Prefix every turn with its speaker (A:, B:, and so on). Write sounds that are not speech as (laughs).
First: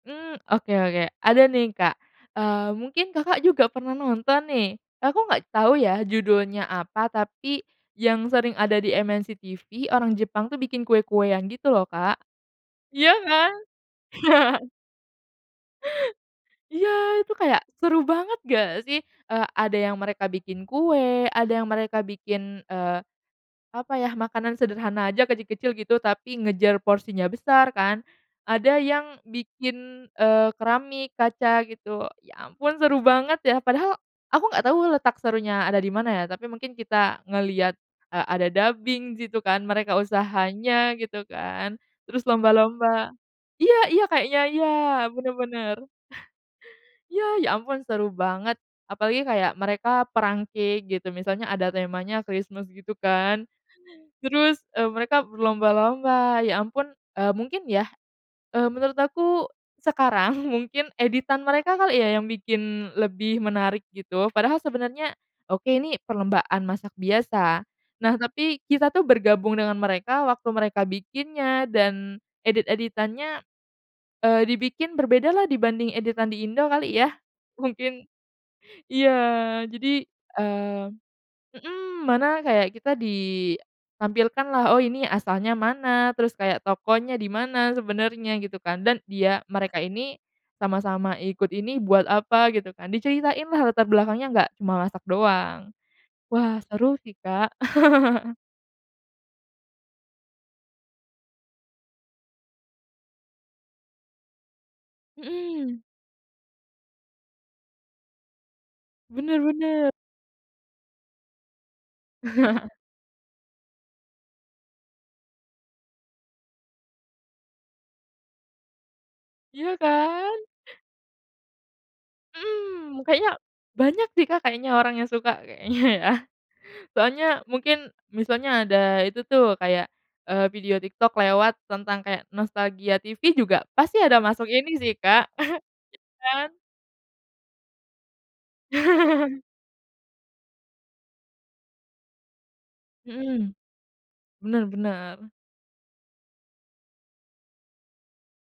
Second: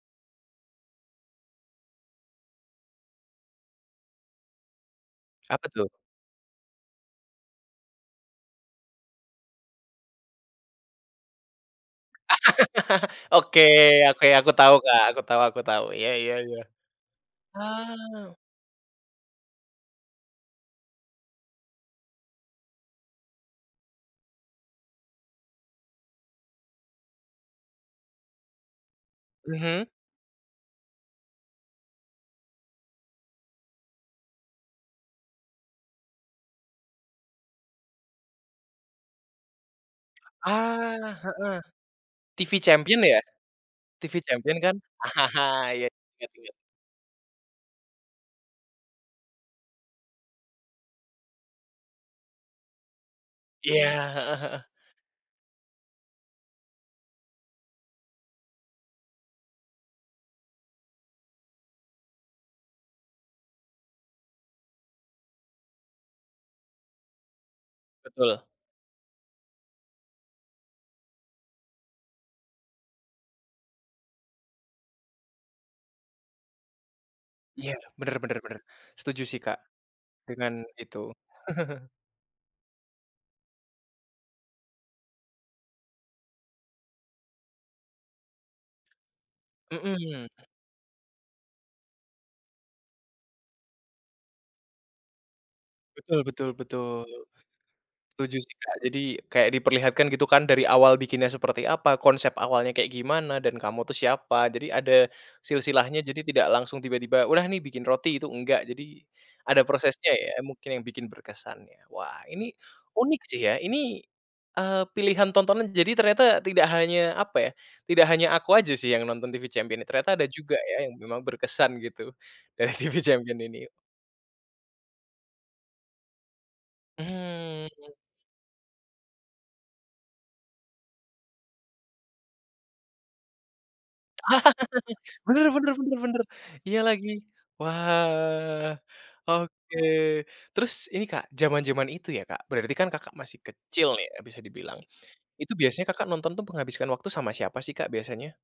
A: Mmm, oke oke, ada nih, Kak, eee, mungkin, Kakak, juga pernah nonton nih, aku gak
B: Apa
A: tau
B: tuh?
A: ya judulnya apa, tapi yang sering ada di MNCTV orang Jepang tuh bikin kue-kue yang gitu loh, Kak,
B: (laughs)
A: iya kan?
B: Oke, aku ya aku
A: (laughs)
B: tau, Kak, aku tau aku tau, iya iya iya.
A: Iya itu kayak seru
B: Ah.
A: banget gak sih? Eee, ada yang mereka bikin kue, ada yang mereka bikin, eee, apa ya, makanan sederhana aja kecil-kecil gitu tapi ngejar porsinya besar kan, ada yang
B: Mhm.
A: bikin, eee, keramik, kaca gitu, ya ampun seru banget ya! Padahal aku gak tau letak serunya ada di mana ya, tapi mungkin kita ngeliat, eee, ada dubbing di situ kan, mereka usahanya
B: Ah,
A: gitu
B: heeh.
A: kan, terus
B: TV Champion
A: lomba-lomba.
B: ya?
A: Iya iya,
B: TV
A: kayaknya
B: Champion
A: iya
B: kan?
A: bener
B: (laughs)
A: bener.
B: Iya inget inget.
A: Iya, ya ampun seru banget apalagi kayak mereka perang cake gitu misalnya ada temanya Christmas gitu kan,
B: Iya, heeh
A: terus,
B: heeh.
A: eee, mereka berlomba-lomba, ya ampun, eee, mungkin ya, eee, menurut aku sekarang mungkin editan mereka kali ya, yang bikin lebih menarik gitu, padahal sebenarnya, oke ini perlombaan masak biasa. Nah,
B: Betul.
A: tapi kita tuh bergabung dengan mereka waktu mereka bikinnya dan edit-editannya, eee, dibikin berbeda lah dibanding editan di Indo kali ya,
B: Iya
A: mungkin
B: bener bener bener, setuju sih, Kak,
A: iya jadi,
B: dengan
A: eee
B: itu. (laughs)
A: mhm, mana kayak kita ditampilkan lah, oh ini asalnya mana, terus kayak tokonya di mana sebenarnya gitu kan dan dia mereka ini
B: Mhm.
A: sama-sama ikut ini buat apa? Gitu kan, diceritain lah latar belakangnya gak cuma masak doang.
B: Betul betul
A: Wah seru
B: betul.
A: sih, Kak. (laughs)
B: Setuju sih, Kak, jadi kayak diperlihatkan gitu kan dari awal bikinnya seperti apa, konsep awalnya kayak gimana, dan kamu tuh siapa. Jadi ada
A: Mhm.
B: silsilahnya, jadi tidak langsung tiba-tiba udah nih bikin roti, itu enggak, jadi
A: Benar
B: ada
A: benar.
B: prosesnya ya mungkin yang bikin berkesan ya. Wah ini
A: (chuckles)
B: unik sih ya ini, eee, pilihan tontonan jadi ternyata tidak hanya, apa ya, tidak hanya aku aja sih yang nonton TV
A: Iya
B: Champion, ternyata ada
A: kan?
B: juga ya yang memang berkesan gitu dari TV
A: Mhm, kayaknya
B: Champion ini.
A: banyak sih, Kak, kayaknya orang yang suka, kayaknya ya. Soalnya
B: Mhm,
A: mungkin
B: mmm.
A: misalnya ada itu tuh kayak, eee, video TikTok lewat tentang kayak nostalgia TV juga pasti ada masuk ini sih,
B: (laughs)
A: Kak,
B: Bener bener bener
A: (laughs)
B: bener,
A: iya kan?
B: iya lagi, wah
A: (chuckles)
B: oke. Terus ini, Kak, jaman-jaman itu ya, Kak, berarti kan, Kakak, masih
A: Mhm,
B: kecil nih ya bisa
A: bener
B: dibilang,
A: bener.
B: itu biasanya, Kakak, nonton tuh menghabiskan waktu sama siapa sih, Kak, biasanya?